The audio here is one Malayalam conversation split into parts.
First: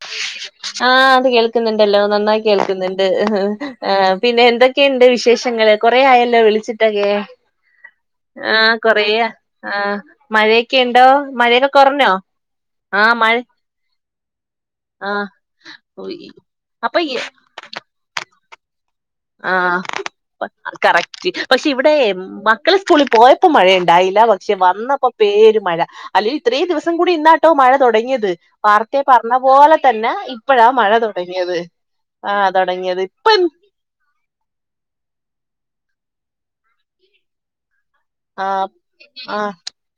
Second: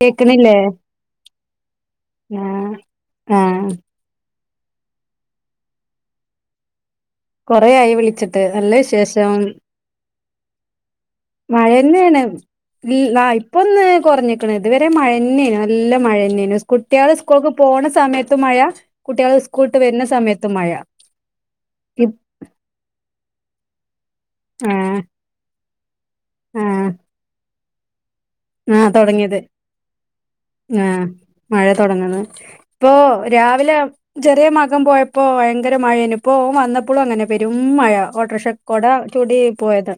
കേക്ക്ണില്ലേ ആഹ് അത് കേൾക്ക്ന്ന്ണ്ടല്ലോ നന്നായി കേൾക്ക്ന്ന്ണ്ട് ആഹ് പിന്നെ എന്തെ ക്കേണ്ട് വിശേഷങ്ങള് കൊറേ ആയല്ലോ വിളിച്ചിട്ടക്കെ? കൊറേ ആയി വിളിച്ചിട്ട് ആ നല്ല കൊറേയാ വിശേഷം ആ മഴയൊക്കെണ്ടോ മഴയൊക്കെ കൊറഞ്ഞോ ഇ ആഹ് ഇപ്പൊന്ന് കൊറഞ്ഞക്കണ് ഇതുവരെ ആഹ് മഴന്നെയേന് നല്ല ഉയ് മഴയന്നെയേന് അപ്പൊ ഈ കുട്ടികളെ സ്കൂൾക്ക് പോണ സമയത്ത് മഴ കുട്ടികള് സ്കൂളട്ട് ആഹ് വരുന്ന സമയത്ത് മഴ കറക്റ്റ് പക്ഷെ ഇവിടെ മക്കള് സ്കൂളിൽ പോയ പ്പൊ മഴയിണ്ടായില്ല പക്ഷെ ആഹ് വന്നപ്പോ പേര് മഴ അല്ലെങ്കിൽ ഇത്രയും ആഹ് ദിവസം കൂടി ഇന്ന ട്ടോ മഴ തൊടങ്ങിയത് ആഹ് വാർത്തയിൽ പറഞ്ഞ തുടങ്ങിയത് പോലെ തന്നെ ഇപ്പഴാ മഴ ആഹ് തൊടങ്ങിയത് മഴ തുടങ്ങുന്നത് ആഹ ഇപ്പൊ തൊടങ്ങിയത് ഇപ്പ രാവിലെ ചെറിയ മകൻ പോയപ്പോ ഭയങ്കര മഴേന് ഇപ്പോ വന്നപ്പോളും അങ്ങനെ പെരും മഴ ഓട്ടോറിക്ഷ കൊട ചൂടി പോയത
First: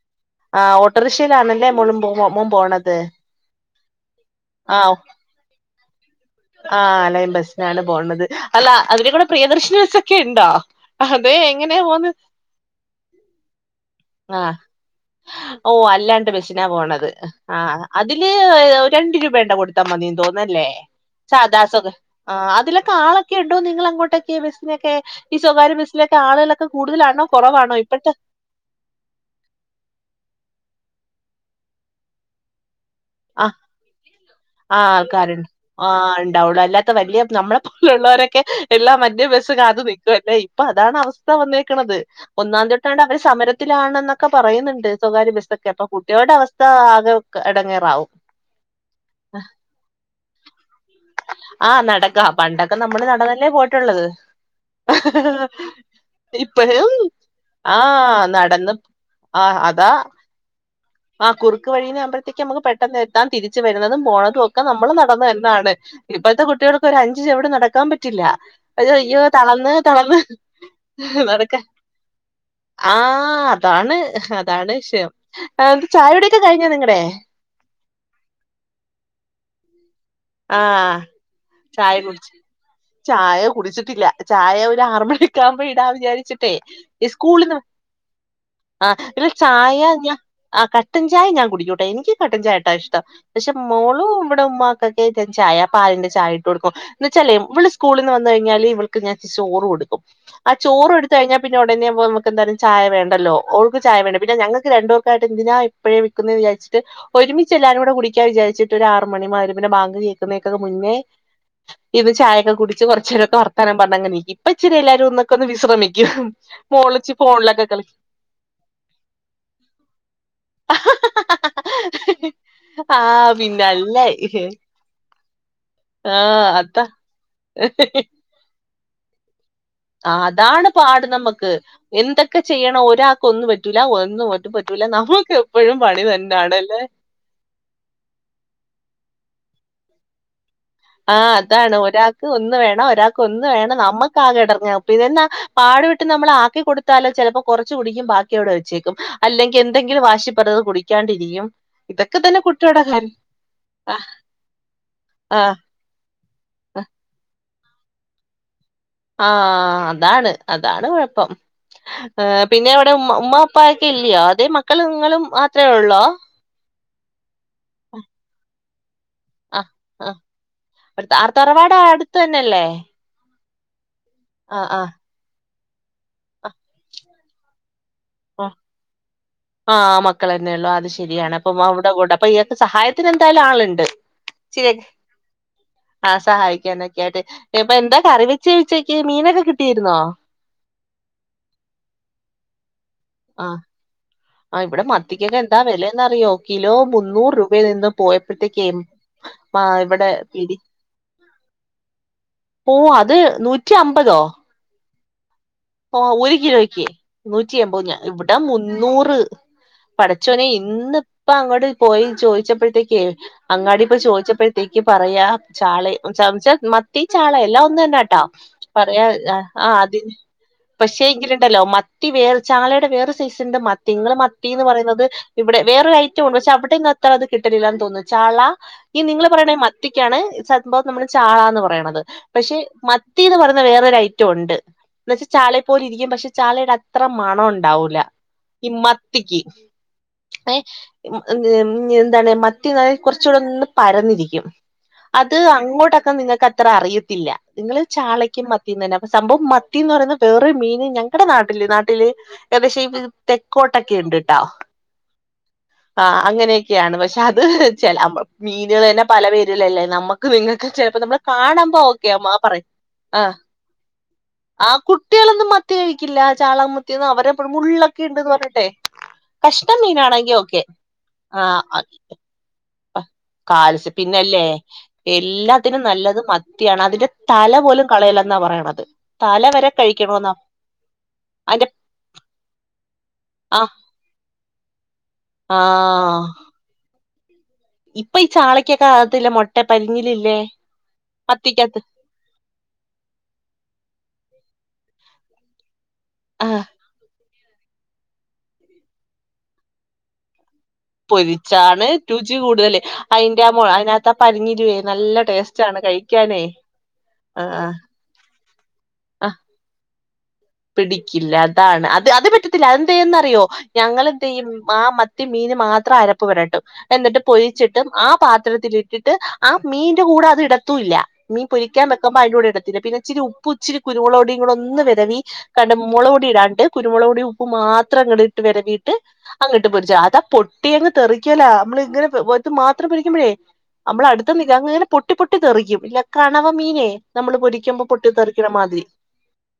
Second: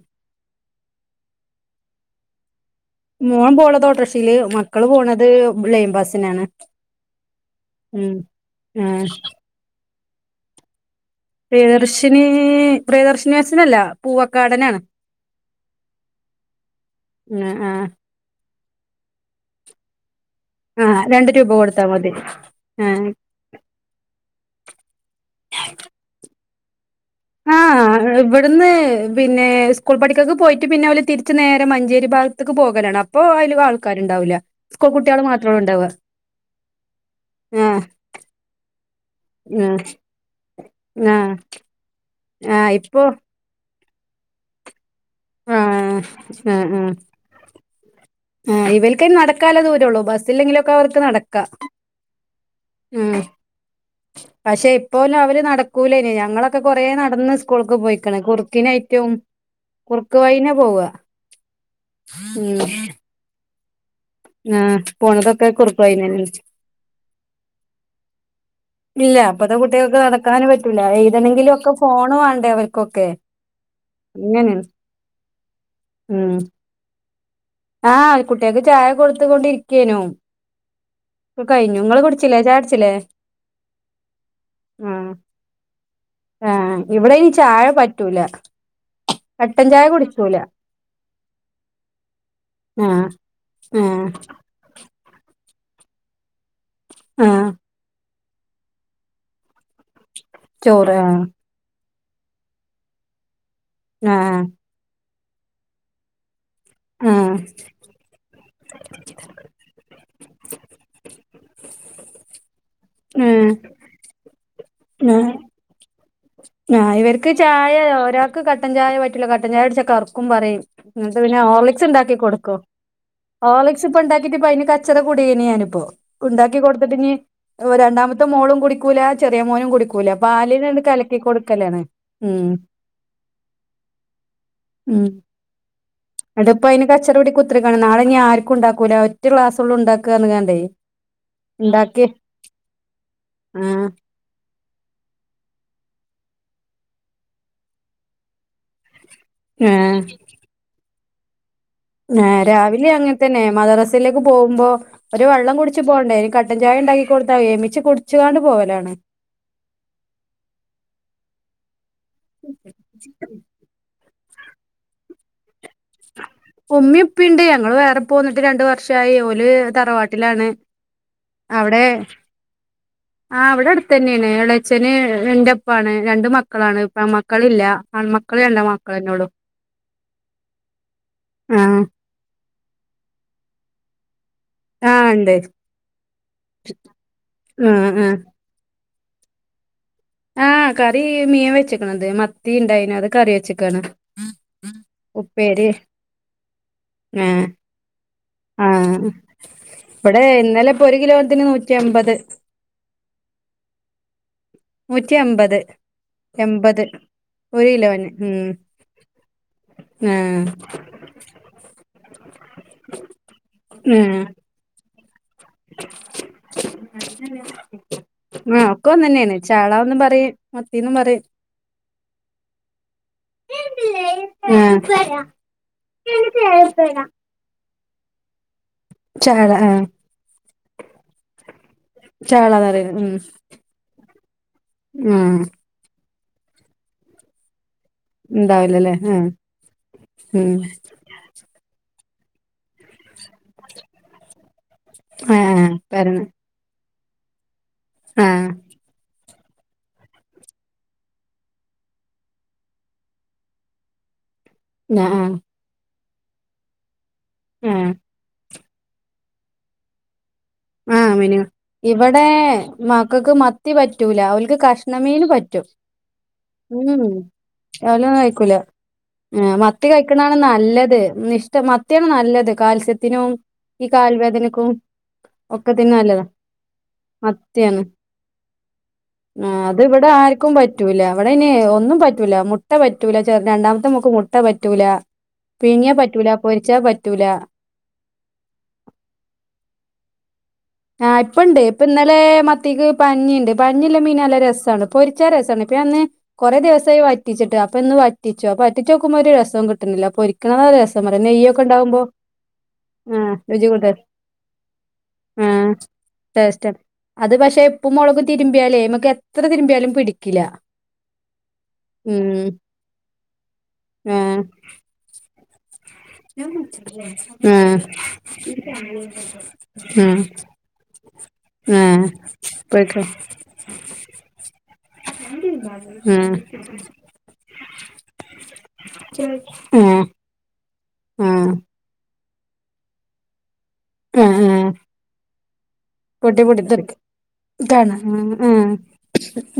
ആ ഓട്ടോറിക്ഷയിലാണല്ലേ മോളും മോൻ പോണത് മോൻ പോണതോട്രഷീയില് മക്കള് പോണത് ലൈൻ ബസിനാണ് ആ ലൈൻ ബസിലാണ് ഉം പോണത് അല്ല ആ അതില് കൂടെ പ്രിയദർശനി ബസൊക്കെ ഒക്കെ ഇണ്ടോ പ്രിയദർശിനി പ്രിയദർശിനി ബസിനല്ല ആഹ ഓ അല്ലാണ്ട് ബസിനാ പോണത് ആ ആ ആഹ് ഇതില് രണ്ട് രൂപേണ്ട കൊടുത്താൽ മതി തോന്ന് ല്ലേ ആ രണ്ട് രൂപ സദാ കൊടുത്താ സൊക് മതി ആ അതിൽ ഒക്കെ ആ ആളെ കേട്ടു നിങ്ങൾ അങ്ങോട്ടൊക്കെ ബസ്സിനൊക്കെ ഈ സ്വകാര്യ ബസ്സിലൊക്കെ ആളുകളൊക്കെ കൂടുതലാണോ കൊറവാണോ ഇപ്പഴത്തെ അത് ന്ന് പിന്നെ സ്കൂൾ പഠിക്കൊക്കെ പോയിട്ട് പിന്നെ ഓല് തിരിച്ച് നേരെ മഞ്ചേരി ഭാഗത്തക്ക് പോകലാണ് ഇപ്പൊ ആ അയിലും ആൾക്കാരുണ്ടാവൂല്ല ആഹ് സ്കൂൾ കുട്ടികള് ആൾക്കാരുണ്ട്. മാത്രണ് ഉണ്ടാവ ആഹ് ഉണ്ടാവുള്ളൂ. അല്ലാത്ത വലിയ നമ്മളെ പോലുള്ളവരൊക്കെ എല്ലാം മറ്റ് ബസ്സ് കാത്ത് നിൽക്കുംല്ലേ ഇപ്പൊ അതാണ് ആ ആ അവസ്ഥ വന്നേക്കണത് ആ ഒന്നാന്തി ഇപ്പോ തൊട്ടാണ്ട് അവര് സമര ത്തിലാണെന്നൊക്കെ പറയുന്നുണ്ട് സ്വകാര്യ ആ ബസ്സൊക്കെ അപ്പൊ കുട്ടികളുടെ ആ അവസ്ഥ ആ ആകെ എടങ്ങേറാവും ആ ഇവൽക്കയിന് നടക്കാള്ള ദൂരേ ഒള്ളൂ ബസ്സില്ലെങ്കിലൊക്കെ ഓല്ക്ക് നട ആഹ് നടക്കാം പണ്ടൊക്കെ നമ്മള് നടന്നല്ലേ പോയിട്ടുള്ളത് സ്കൂളന്നെയ ഞങ്ങളൊക്കെ കൊറെേ ഇപ്പഴും നടന്ന് സ്കൂൾക്ക് പോയിക്കണ് ആഹ് കുറുക്കിന് നടന്ന് ആയിട്ടും ആഹ് അത കുറുക്ക് വൈനെ പോവാ ആ കുറുക്ക് വഴീനെ ആമ്പഴത്തേക്ക് ഉം നമുക്ക് പെട്ടെന്ന് എത്താം തിരിച്ചു വരുന്നതും പോണതും ഒക്കെ ആഹ് നമ്മള് നടന്നു പോണതൊക്കെ എന്നാണ് കുറുക്ക് വഴിനന്നെ ഇപ്പഴത്തെ കുട്ടികൾക്കൊരു അഞ്ച് ചൊവിട് നടക്കാൻ പറ്റില്ല ഇല്ല അയ്യോ ഇപ്പത്തെ തളർന്ന് കുട്ടികൾക്ക് തളർന്ന് നടക്കാനും പറ്റൂല എഴുതണെങ്കിലും നടക്കാൻ ഒക്കെ ഫോണ് വേണ്ടേ അവർക്കൊക്കെ ആഹ അതാണ് അങ്ങനെയാണ് അതാണ് വിഷയം ആ എന്നിട്ട് ഉം ചായോടിയൊക്കെ കഴിഞ്ഞോ നിങ്ങടെ ആഹ് കുട്ടികൾക്ക് ചായ കൊടുത്ത് കൊണ്ടിരിക്കേനു ആഹ് ചായ കുടിച്ച് ചായ കുടിച്ചില്ലേ ചായ കുടിച്ചിട്ടില്ല ചായ ഒരു ആറ് ആഹ് മണി ഒക്കെ ആവുമ്പോ ഇടാൻ വിചാരിച്ച ആഹ് ഇവിടെ ഇനി ഇസ്കൂളന്ന് ചായ പറ്റൂല ആ ഇല്ല കട്ടൻ ചായ കുടിക്കൂല ആ കട്ടൻ ചായ ഞാൻ കുടിക്കൂട്ടോ എനിക്ക് കട്ടൻ ചായട്ടാ ഇഷ്ടം ആഹ് പക്ഷെ ആഹ് മോളും ഇവിടെ ഉമ്മാ ഏ ചായ പാലിന്റെ ചായ ഇട്ട് കൊടുക്കും എന്ന് വച്ചാലേ ആഹ് ഇവള് സ്കൂളിൽന്ന് വന്ന് കഴിഞ്ഞാല് ഇവൾക്ക് ഞാൻ ചോറ് കൊടുക്കും ആ ചോറ് കൊടുത്ത് കഴിഞ്ഞാ പിന്നെ ഉടനെ ആവുമ്പോ നമക്ക് എന്തായാലും ചായ വേണ്ടല്ലോ ഒൾക്ക് ചായ വേണ്ട പിന്നെ ആഹ് ഞങ്ങക്ക് ങ്ങക്ക് രണ്ടും ഒക്കെ ആയിട്ട് എന്തിനാ ഇപ്പോഴേ വെക്കുന്നേന്ന് വിചാരിച്ചിട്ട് ആഹ് ഒരുമിച്ച് എല്ലാരും കൂടെ കുടിക്കാൻ വിചാരിച്ചിട്ട് ഒരു ആറ് മണി മഗ് ബാങ്ക് കേൾക്കുന്നതേക്കൊക്കെ മുന്നേ ഇത് ചായൊക്കെ കുടിച്ച് കുറച്ച് നേരൊക്കെ ആഹ് വർത്താനം പറഞ്ഞങ്ങനെ ഇരിക്കും അപ്പച്ചിരി എല്ലാരും ഒന്നൊക്കെ ഒന്ന് വിശ്രമിക്കും ആഹ മോളിച്ചി ഇവർക്ക് ഫോണിലൊക്കെ ചായ കളി ഒരാൾക്ക് കട്ടൻ ചായ പറ്റൂല കട്ടൻ ചായ കുടിച്ച കറ്ക്കും പറയും ഇന്നിട്ട് പിന്നെ ഹോർലിക്സ് ഇണ്ടാക്കി കൊടുക്കും ആഹ് പിന്നെ അല്ലെയ് ഇപ്പൊ അയിന് കച്ചറ കൂടേനി ഞാനിപ്പോ ഇണ്ടാക്കി അതാ കൊടുത്തിട്ട് ഇനി രണ്ടാമത്തെ മോളും കുടിക്കൂല ചെറിയ മോനും കുടിക്കൂല ആ, അതാണ് പാലിലണ്ട് പാട് കലക്കി നമുക്ക് കൊടുക്കലാണ് എന്തൊക്കെ ഉം ചെയ്യണം ഒരാൾക്ക് ഒന്ന് പറ്റൂല്ല ഒന്നും ഒട്ടും പറ്റൂല നമ്മക്ക് എപ്പഴും പണി തന്നാണ് ഇപ്പൊ അയിന് കച്ചറ കൂടി കു തിരിക്കാണ് നാളെ ഇനി ആർക്കും ഇണ്ടാക്കൂല ഒറ്റ ക്ലാസ്സൊള്ളു ഇണ്ടാക്കാ പറഞ്ഞ്ങ്ങാണ്ടേ ആഹ്‌ അതാണ് ഒരാക്ക് ഒന്ന് വേണം ഒരാൾക്ക് ഒന്ന് വേണം ആഹ് നമ്മക്ക് നമ്മക് ആകെ എടങ്ങേറാണ് ഇപ്പൊ ഇതെന്നെ പാടുപെട്ട് നമ്മൾ ആക്കി കൊടുത്താല് ചെലപ്പോ കുറച് കുടിക്കും ബാക്കിയവിടെ വച്ചേക്കും അല്ലെങ്കി ആഹ് എന്തെങ്കിലും വാശിപ്പറഞ്ഞത് കുടിക്കാണ്ടിരിക്കും ഇതൊക്കെ ഏഹ്‌ തന്നെ കുട്ടിയുടെ രാവിലിം കാര്യം അങ്ങനെ തന്നെ ആ മദ്രാസയിലേക്ക് പോകുമ്പോ ഒരു ആ വെള്ളം കുടിച്ച് പോണ്ടേ കട്ടൻ ചായ ഇണ്ടാക്കി കൊടുത്താ ഏമ്പിച്ച് കുടിച്കാണ്ട് പോവലാണ് ആഹ് അതാണ് അതാണ് കൊഴപ്പം പിന്നെ അവിടെ ഉമ്മ ഉമ്മ ഉപ്പ ഒക്കെ ഇല്ലെയോ അതേ മക്കളും നിങ്ങളും മാത്രേ ഒള്ളോ ഉമ്മീം ഉപ്പീംണ്ട് ഞങ്ങള് വേറെ പോന്നിട്ട് രണ്ട് വർഷായി ഓല് ല് ആഹ് ആഹ് തറവാട്ടിലാണ് അവിടെ ന്നല്ലേ ആ് ഇവിടെ അടുത്തന്നെയാണ് എളച്ചന് ന്റെപ്പാണ് രണ്ട് മക്കളാണ് പെൺ മക്കളില്ല ആൺ മക്ക ആ് ആഹ്‌ മക്കളന്നെ ഉള്ളൂ അത് ശരിയാണ് ആ അപ്പം അവര്ടെ കൂടെ അപ്പൊ സഹായത്തിന് എന്തായാലും ആള്ണ്ട് ശരി ആ ഉണ്ട് ആഹ് സഹായിക്കാനൊക്കെ ആയിട്ട് ആ ഇപ്പൊ എന്താ കറി വെ ച്ച് ഉച്ചക്ക് മീനൊക്കെ കിട്ടിയിരുന്നോ ആഹ് കറി മീൻ വെച്ചക്കണത് മത്തി ഇണ്ടായിനു അത് കറി വെച്ക്കാണ് ആ ഇവിടെ മത്തിക്കൊക്കെ എന്താ വെലയന്നറിയോ കിലോ ആ മുന്നൂറ് രൂപയിൽ നിന്ന് പോയ ആ പ്പോത്തേക്കും ആ ഇവിടെ പിടി ഇന്നലെ ഇപ്പൊ ഒരു കിലോത്തിന് നൂറ്റി അമ്പത് ഓഹ്‌ അത് നൂറ്റി അമ്പതോ നൂറ്റി എമ്പത് ഓഹ്‌ ഒരു കിലോയ്ക്ക് നൂറ്റി ഒരു എമ്പത് ഞാ കിലോന് ഇവിടെ ഉം മുന്നൂറ് ആ പടച്ചോനെ ഇന്ന് പ്പൊ അങ്ങട്ട് പോയി ചോയിച്ചപ്പഴത്തേക്ക് അങ്ങാടി ആ പോയി ചോയിച്ചപ്പഴത്തേക്ക് പറയാ ചാളേം ന്ന് വച്ച മത്തി ചാള എല്ലാം ഒന്ന് തന്നെയാട്ടാ ആ ഒക്കെ ഒന്ന് പറയാ തന്നെയാണ് ആ ചാളാന്നും അതിന് പറയും മത്തിന്നും പക്ഷെ പറയും എങ്കിലുണ്ടല്ലോ മത്തി വേർ ചാളയുടെ വേറെ സാ സൈസ് ണ്ട് മത്തി ഇങ്ങള് മത്തിന്ന് പറയുന്നത് ആ ഇവിടെ വേറൊരു ഐറ്റം ഉണ്ട് പക്ഷെ അവിടെന്നും അത്ര അത്‌ കിട്ടലില്ലാന്ന് തോന്നുന്നു ചാള ഈ നിങ്ങള് ചാള പറയ്ണ ഈ ആ മത്തിക്കാണ് സംഭവം നമ്മൾ ചാളാന്ന് പറയണത് പക്ഷെ ചാളന്നറിയുന്ന ഉം മത്തിന്ന് പറയ് വേറൊരു ഐറ്റം ഉണ്ട് എന്ന് വെച്ചാ ആഹ് ചാളയെ പോലെ ഇരിക്കും പക്ഷെ ചാളയുടെ അത്ര മണം ഉണ്ടാവൂല ഈ ഉണ്ടാവില്ലല്ലേ ആഹ് മത്തിക്ക് ഉം ഏഹ് ഉം ഏഹ്‌ എന്താണ് മത്തി എന്നാൽ കുറച്ചൂടെ ഒന്ന് പരന്നിരിക്കും അത് ആഹ് അങ്ങോട്ടൊക്കെ പരന്ന നിങ്ങക്ക് അത്ര അറിയത്തില്ല ഇങ്ങള് ചാളയ്ക്കും ആഹ് മത്തീന്നെന്നെ അപ്പം സംഭവം മത്തിന്ന് പറയുന്ന വേറൊരു മീന് ഞങ്ങടെ നാട്ടില് നാട്ടില് ഏഹ്‌ പക്ഷെ ഇപ്പൊ ഇത് തെക്കോട്ടൊക്കെ ഇണ്ട് ട്ടാ ഏഹ് ആഹ്‌ അങ്ങനെയക്കെയാണ് പക്ഷെ അത് ആഹ് ചെല അമ്മൾ മീന്ളെന്നെ പല പേരിലല്ലേ നമ്മുക്ക് നിങ്ങ ക്ക് ചിലപ്പോ ആഹ് നമ്മള് മിനി കാണമ്പോ ഇവിടെ ഓക്കെയാവും ആ പറയ് മക്കൾക്ക് ആഹ് മത്തി പറ്റൂല ഓൽ ക്ക് കഷ്ണ മീന് പറ്റും മത്തി കഴിക്കില്ല ചാള ഉം മത്തിയൊന്നും ഉം അവരെപ്പോഴും മുള്ളൊക്കെ ഓലൊന്നും ഉണ്ടന്ന് കയിക്കൂല പറഞ്ഞിട്ടെ ഏഹ് കഷ്ണം മത്തി മീനാണെങ്കി കഴിക്ക്ണാണ് ഓക്കെ നല്ലത് ഇഷ്ട ആ മത്തിയാണ് നല്ലത് കാൽസ്യത്തിന് തിനും ഈ കാൽസ്യ പിന്നല്ലേ കാൽവേദനക്കും എല്ലാത്തിനും ഒക്കത്തിന് നല്ലത് നല്ലതാ മത്തിയാണ് അതിന്റെ തല മത്തിയാണ് പോലും കളയല്ലന്നാ പറയണത് തല ആഹ് വരെ അതിവിടെ കഴിക്കണോന്നാ ആർക്കും പറ്റൂല ഇവിടെനി അതിന്റെ ഒന്നും പറ്റൂല മുട്ട പറ്റൂല ചെറ ആ രണ്ടാമത്തെ മോൾക് മുട്ട ട്ട പറ്റൂല ആ പുഴിങ്ങിയാ പറ്റൂല പൊരിച്ചാ പറ്റൂല ഇപ്പൊ ഈ ചാളക്കൊക്കെ അകത്തില്ല മുട്ട പരിഞ്ഞിലില്ലേ ആഹ് ഇപ്പൊ ഉണ്ട് മത്തിക്കകത്ത് പ്പൊന്നൽ ലെ മത്തിക്ക് പഞ്ഞിണ്ട് പഞ്ഞില്ല മീന് നല്ല രസാണ് പൊരിച്ച രസമാണ് പിന്നെ അന്ന് ആ കൊറേ ദിവസ സായി വറ്റിച്ചിട്ട് അപ്പൊ ഇന്ന് വറ്റിച്ചു പ്പൊ വറ്റിചോക്കുമ്പോ ഒരു രസോം കിട്ടുന്നില്ല പൊരിക്കണതാ രസം പറയ നെയ്യൊക്കെ പൊരിച്ചാണ് ഇണ്ടാവുമ്പോ രുചി കൂടുതല് ആഹ് അയിന്റെ ആ മൊ രുചി കൂടുതൽ അയിനാത്താ പരിഞ്ഞിലുവേ നല്ല ടേസ്റ്റ് ആഹ് ആണ് കഴിക്കാനേ ടേസ്റ്റാ അത് ആ പക്ഷെ ഇപ്പും മുളകും തിരുമ്പിയാലേമക്ക് ആ എത്ര തിരുമ്പിയാലും പിടിക്കില്ല പിടിക്കില്ല അതാണ് അത് അത് ഉം പറ്റത്തില്ല അതെന്തന്ന്റിയോ ആഹ് ഞങ്ങളെന്തെയ്യും ആഹ് മത്തി മീന് മാത്രം അര ഉപ്പ് പൊരിട്ടും എന്നിട്ട് ആഹ് പൊരിച്ചിട്ടും ആഹ് പാത്രത്തിലിട്ടിട്ട് ആഹ് മീന്റെ കൂടെ ആഹ് അത് ഇടത്തൂല്ല മീ പൊരിക്കാൻ ആഹ് വെക്ക്മ്പോ അതിനോടെ ഇടത്തില്ല പിന്നെ പോയിക്കോ ഇച്ചിരി ഉപ്പ് ഇച്ചിരി കുരുമുളക് പൊടി ഒന്ന് വിതവി കണ്ട് ആഹ് മുളക് പൊടി ഇടാണ്ട് കുരുമുളക് പൊടി ഉപ്പ് മാത്രം അങ്ങട്ട് വരവിയിട്ട് അങ്ങട്ട് പൊരിചു ആഹ് അത പൊട്ടു പൊട്ടി അങ് തെറിക്കല ആഹ് നമ്മൾ ഇങ്ങനെ മാത്രം പിരിക്കുമ്പോഴേ നമ്മൾ ആഹ് ആഹ് അടുത്ത് പൊട്ടി പൊട്ടിത്തെറിക്കും ഇല്ല പൊട്ടി കണവ പൊട്ടി മീനെ തെറിക്കും നമ്മൾ പൊരിക്കുമ്പോ കാണാ ആഹ് പൊട്ടിത്തെറിക്കണ ആഹ് മാതിരി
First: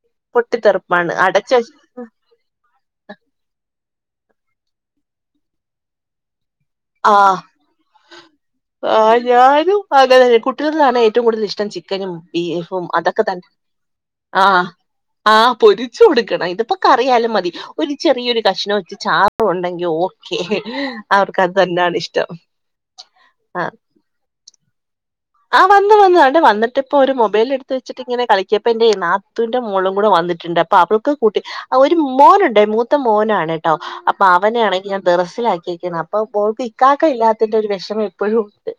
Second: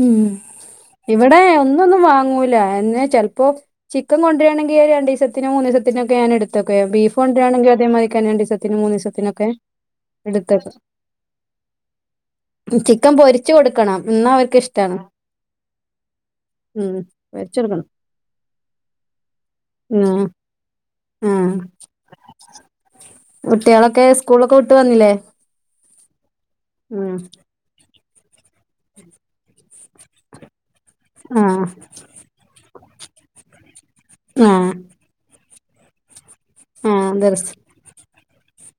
ഉം പൊട്ടിത്തെറിപ്പാണ് ഇവിടെ അടച്ച് എന്നൊന്നും വാങ്ങൂല എന്ന ചിലപ്പോ ചിക്കൻ കൊണ്ടുവരികാണെങ്കിൽ രണ്ടീസത്തിനും മൂന്നീസത്തിനൊക്കെ ഞാൻ എടുത്ത ഇതൊക്കെ ബീഫ് ആഹ് കൊണ്ടരാണെങ്കിൽ അതേ മതി രണ്ടീസത്തിനും ആഹ് മൂന്നീസത്തിനൊക്കെ ഞാനും അങ്ങനെ തന്നെ. എടുത്തേക്കാം കുട്ടികളിലാണ് ഏറ്റവും കൂടുതൽ ഇഷ്ടം ചിക്കനും ബീഫും അതൊക്കെ തന്നെ എന്നാ അവർക്ക് ആഹ് ഇഷ്ടാണ് ആഹ് പൊരിച്ചു കൊടുക്കണം ഉം ഇതിപ്പോകറിയാലും മതി പൊരിച്ച് കൊടുക്കണം ഒരു ചെറിയൊരു കഷ്ണം വെച്ച് ചാ ഇ ഉണ്ടെങ്കി ഉം ഓക്കെ അവർക്ക് അത് ആഹ് തന്നെയാണ് ഇഷ്ടം ആഹ് കുട്ടികളൊക്കെ സ്കൂളൊക്കെ വിട്ട് വന്നില്ലേ ആഹ് വന്ന് വന്നു വന്നിട്ട് ഇപ്പോ ഒരു ഉം മൊബൈൽ എടു [unintelligible] വച്ചിട്ട് ഇങ്ങനെ കളിക്കിയപ്പ എന്റെ നാത്തുവിന്റെ മോളും കൂടെ വന്നിട്ടുണ്ട് അപ്പൊ അവൾക്ക് കൂട്ടി ആഹ് ഒരു മോനുണ്ടേ മൂത്ത മോനാണ് കേട്ടോ അപ്പൊ ആഹ് അവനെയാണെ ഞാൻ ടെറസിലാക്കിക്ക അപ്പൊക്ക് ഇക്കാക്ക ആഹ് ദർസ് ഇല്ലാത്തിന്റെ ഒരു വിഷമം എപ്പോഴും ഉണ്ട്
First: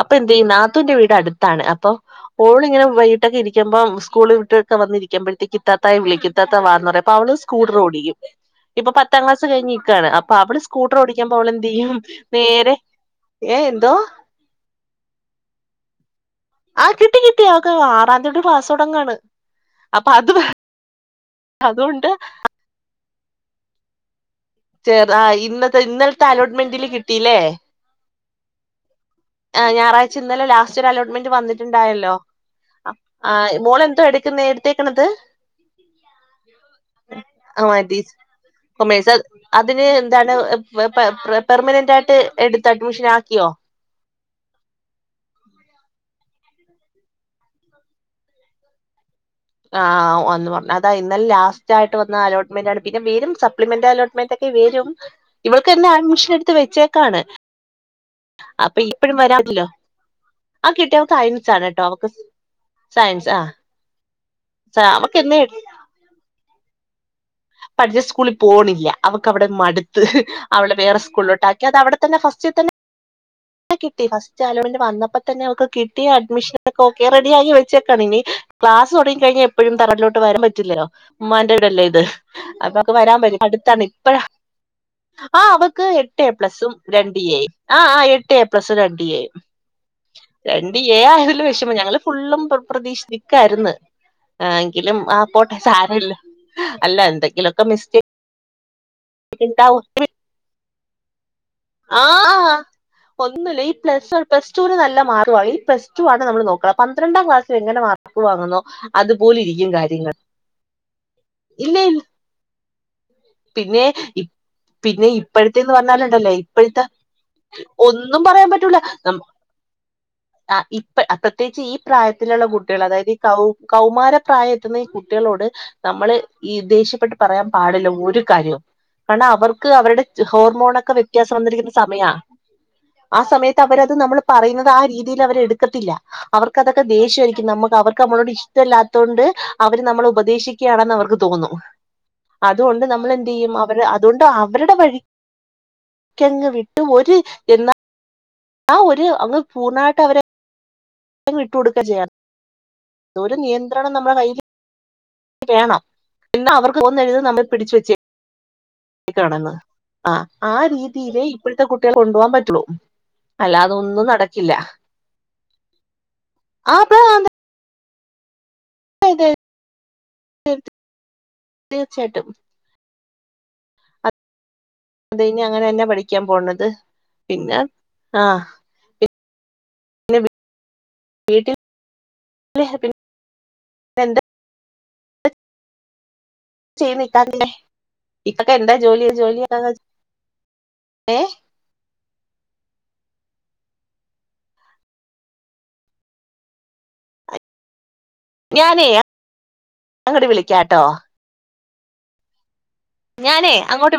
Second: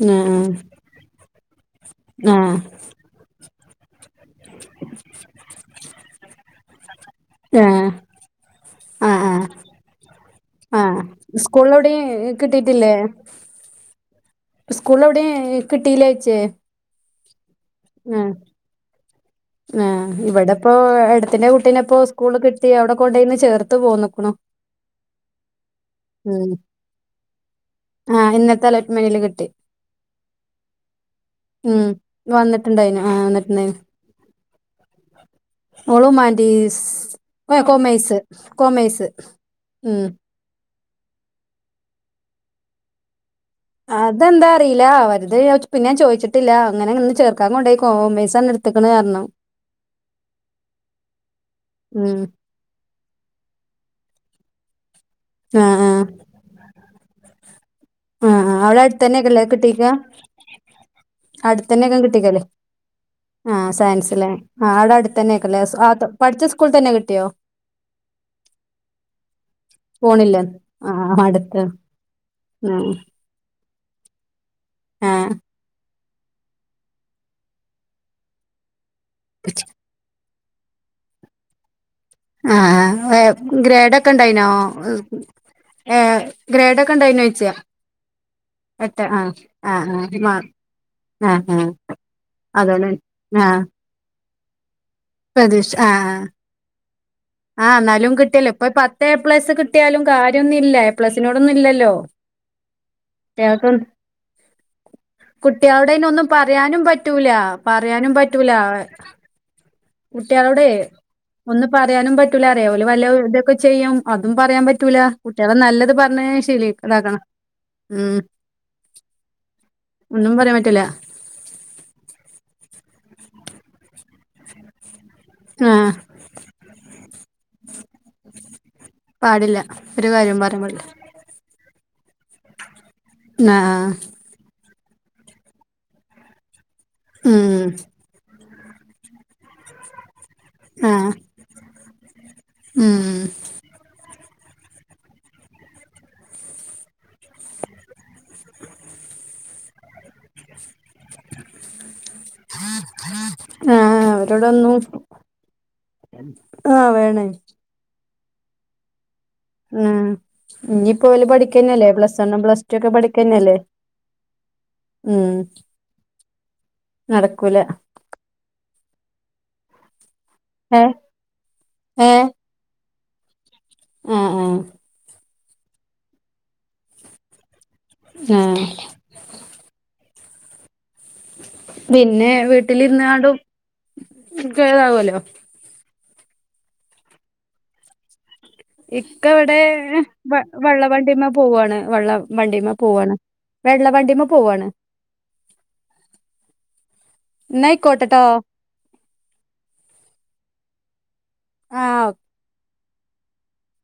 അപ്പൊ എന്ത് ആഹ് ചെയ്യുന്ന ത്തിന്റെ വീട് അടുത്താണ് അപ്പൊ ആഹ് ഓള് ഇങ്ങനെ വൈ ട്ടിക്കെ ഇരിക്കുമ്പം സ്കൂൾ വിട്ടൊക്കെ വന്നിരിക്കുമ്പോഴത്തേക്കി ഇത്താത്തയെ വിളിക്കും ഇത്താത്ത വാന്ന് അപ്പ അവള് സ്കൂട്ടർ ആഹ് ഓടിക്കും ഇപ്പൊ ആഹ് പത്താം ആഹ് ക്ലാസ് കഴിഞ്ഞ് നികണ് അപ്പൊ അവള് സ്കൂട്ടർ ആഹ് ഓടിക്കുമ്പോ അവളെന്തിയ്യും സ്കൂളിലെവിടേം നേരെ ഏഹ് എന്തോ സ്കൂൾ എവിടിം കിട്ടീല്ലച്ചേ ആഹ് കിട്ടി കിട്ടി അവക്ക് ആറാ തിയതിത്തൊട്ട് ക്ലാസൊടങാണ് ഹ് ഇവിടെപ്പോ ഏടത്തിന്റെ കുട്ടീപ്പോ അതുകൊണ്ട് സ്കൂള് കിട്ടി അവിടെ കൊണ്ടന്ന് ചേർത്ത് പോന്ന്കുണ് ചേറ ആഹ് ഇന്നത്തെ ഇന്നലത്തെ അലോട്ട്മെന്റില് കിട്ടില്ലേ ആഹ് ഇന്നത്തെ അലോട്ട്മെന്റില് കിട്ടി ആഹ് ഞായറാഴ്ച ഇന്നലെ ലാസ്റ്റ് ഒരു അലോട്ട്മെന്റ് ഉം വന്നിട്ട്ണ്ടായല്ലോ വന്നിട്ടുണ്ടായിനു ആഹ് വന്നിട്ടുണ്ടായിനു മോൾ എന്തോ എടുക്കുന്നേ എടുത്തേക്കണത് ഒളുമാൻറ്റീസ് ഹ് ആ മതി കൊമേഴ്സ് കൊമേഴ്സ് അതിന് ഉം എന്താണ് പെ പെ പെർമനന്റ് ആയിട്ട് എടുത്ത് അഡ്മിഷൻ ആക്കിയോ അതെന്താ അറിയില്ല അവരത് പിന്നെഞാൻ ചോദിച്ചിട്ടില്ല അങ്ങനെ ഇങ്ങന്ന് ചേർക്കാൻ കൊണ്ടായി കോമേഴ്സാടുത്ത് ത്ക്ക്ണ്അർന്നു ആഹ് ഒന്ന് പറഞ്ഞു അതാ ഇന്നലെ ലാസ്റ്റ് ആയിട്ട് വന്ന ഉം അലോട്ട ന് പിന്നെ വരും സപ്ലിമെന്റ് അലോട്ട്മെന്റ് ഒക്കെ വരും ഇവക്ക് ആഹ് തെനേ ആഹ് അഡ്മഷൻ എടുത്ത് വെച്ചേക്കാണ് ആഹ് അവടെ അപ്പൊ അടുത്ത ഇപ്പഴും തന്നെയ ഒക്കല്ലേ വരാല്ലോ കിട്ടീക്കാ ആ കിട്ടിയവൾക്ക് സയൻസ് ആണ് കേട്ടോ അടുത്തന്നെ ഒക്കെ അവക്ക് കിട്ടിക്കല്ലേ സയൻസ് ആ ആഹ് സയൻസിലെ ആഹ് അവിടെ അടുത്ത് അവക്ക് തന്നെ എന്നെ ഒക്കല്ലേ പഠിച്ച സ്കൂൾ തന്നെ കിട്ടിയോ പഠിച്ച സ്കൂളിൽ പോണില്ല അവൾക്ക് അവിടെ മടുത്ത് പോണില്ല അവിടെ ആ വേറെ സ്കൂളിലോട്ട് അടുത്ത് ആക്കി അത് അവിടെ തന്നെ ഫസ്റ്റ് തന്നെ ഉം കിട്ടി ഫസ്റ്റ് അലോട്ട്മെന്റ് ആ വന്നപ്പോ തന്നെ അവക്ക് കിട്ടി പുതിയ അഡ്മിഷനൊക്കെ ഓക്കെ റെഡിയായി വെച്ചേക്കാണ് ഇനി - ക്ലാസ് തൊടങ്ങിഴിഞ്ഞാ എപ്പോഴും തറവാട്ടിലോട്ട് വരാൻ പറ്റില്ലല്ലോ ഉമ്മാന്റെ വീടല്ലേ ഇത് ആ അപ്പൊ അവക്ക്‌ വരാൻ പറ്റും അടുത്താണ് ഗ്രേഡ് ഒക്കെ ഇപ്പഴ ഉണ്ടായിനോ ആ അവക്ക് ഏ എട്ട് എ പ്ലസും ഗ്രേഡ് ഒക്കെ രണ്ട് ഉണ്ടായിനോ എ യും ചോദിച്ചാ ആഹ് ആഹ് എട്ട് എ പ്ലസ് ഉം രണ്ട് എട്ട് ആ എ ഉം ആ ആ മാ രണ്ട് എ ആ ആയതിൽ ആ വിഷമം ഞങ്ങള് ഫുള്ളും അതോണ്ട് പ്രതീക്ഷി- ആ ക്കായിരുന്നു ആഹ് എങ്കിലും ആ പോട്ടെ സാരമില്ല എന്തെങ്കിലുമൊക്കെ ആഹ് എന്നാലും മിസ്റ്റേക്ക് കിട്ടിയല്ലോ ഇപ്പൊ പത്ത് എ പ്ലസ് ഉണ്ടാവും കിട്ടിയാലും കാര്യയൊന്നുമില്ല എ പ്ലസിനോടൊന്നുംയില്ലല്ലോ ആ ഒന്നുമില്ല ഈ പ്ലസ് പ്ല ടൂവി നല്ല മാർക് മതി പ്ലസ് കുട്ടികളോട് ടൂ അയിന് ആണ് ഒന്നും നമ്മള് നോക്കുക പറയാനും പന്ത്രണ്ടാം പറ്റൂല ക്ലാസ് - - - എങ്ങനെ പറയാനും മാർക്ക് പറ്റൂല വാങ്ങുന്നോ അതുപോലെ ഇരിക്കും കാര്യം. കുട്ടികളോടെ ഒന്നും പറയാനും പറ്റൂല അറിയമോ ഓല് വല്ല വെ ഒക്കെ പിന്നെ ചെയ്യും അതും പറയാൻ പറ്റൂല പിന്നെ കുട്ടികളെ ഇപ്പോഴത്തെന്ന് നല്ലത് പറഞ്ഞ് പറഞ്ഞാലുണ്ടല്ലോ ഇപ്പോഴത്തെ ശീലക്കണം അതാണ് - ഒന്നും പറയാൻ പറ്റൂല നമ്മ - ഒന്നും പറയാൻ പറ്റൂല പ്രത്യേകിച്ച് ഈ പ്രായത്തിലുള്ള കുട്ടികള് അതായത് ഈ കൗ കൗമാര പ്രായം എത്തുന്ന ഈ കുട്ടി - കുട്ടികളോട് ആഹ് നമ്മള് ഈ ദേഷ്യപ്പെട്ട് പറയാൻ പാടില്ല ഒരു കാര്യോം കാരണം പാടില്ല അവർക്ക് അവരുടെ ഒരു കാര്യം പറയാൻ ഹോർമോൺ പാടില്ല ഒക്കെ വ്യത വ്യത്യാസം വന്നിരിക്കുന്ന സമയ ആ സമയത്ത് ആഹ് അവരത് നമ്മൾ - പറയുന്നത് ആ രീതിയിൽ അവര് എടുക്കത്തില്ല അവർക്ക് അതൊക്കെ ദേഷ്യമായിരിക്കും ഉം നമുക്ക് അവർക്ക് നമ്മളോട് ഇഷ്ടം ഇഷ്‌ട്ടല്ലാത്തൊണ്ട് അവര് നമ്മള് ഉപദേശിക്കുകയാണെന്ന് ആഹ് അവർക്ക് തോനും അതുകൊണ്ട് നമ്മ ഉം ഇപ്പ എന്ത് ചെയും അവര് അതുകൊണ്ട് അവരുടെ വഴിക്കങ്ങ് വിട്ട് ഒര് എന്നാൽ - ആഹ് ഒരു അങ്ങ് പൂർണായിട്ട് അവരെ വിട്ട് കൊടുക്ക ചെയ്യാം ഒരു നിയത്രണം നമ്മടെ കയ്യില് - ഒന്നും [unintelligible] വേണം പിന്നെ അവർക്ക് ഒന്ന് വേണേ എഴുതുന്നത് നമ്മൾള് പിടിച്ച് വെച്ച [unintelligible] ഉം ആഹ് ആ ഇനിയിപ്പോ രീതിയില് ഓല് ഇപ്പോഴത്തെ പഠിക്കന്നല്ലേ കുട്ടികളെ കൊണ്ടു പ്ലസ് പോവാൻ വണ്ണും പറ്റുള്ളൂ പ്ലസ് ടു ഒക്കെ പഠിക്കന്നല്ലേ അല്ലാതൊന്നും നടക്കില്ല. ഉം അപ്പ അ [unintelligible] കുല ഏഹ് ഏഹ് തീർച്ചയായിട്ടും. ആഹ് ആഹ് അത് കഴിഞ്ഞ അങ്ങനെ തന്നാ പഠിക്കാൻ പോണത് പിന്നെ ആ ഏയെ പിന്നെ വീട്ടില് പിന്നെ പിന്നെ വീട്ടിലിരുന്നാണ്ടും എന്താ താ [unintelligible] വല്ലോ? ചെയ്നിട്ടാലെന്തെ ഇക്ക ഇവിടെ വള്ള ഏ വണ്ടിമേ പോവുവാണ് വള്ള വണ്ടിമേ പോവാണ് വെള്ള വണ്ടിമേ പോവാണ്. എന്നാ ആയിക്കോട്ടെ ട്ടോ ഞാനേ അങ്ങോട്ട് വിളിക്കാ ട്ടോ ആഹ് ഞാനേ അങ്ങോട്ട്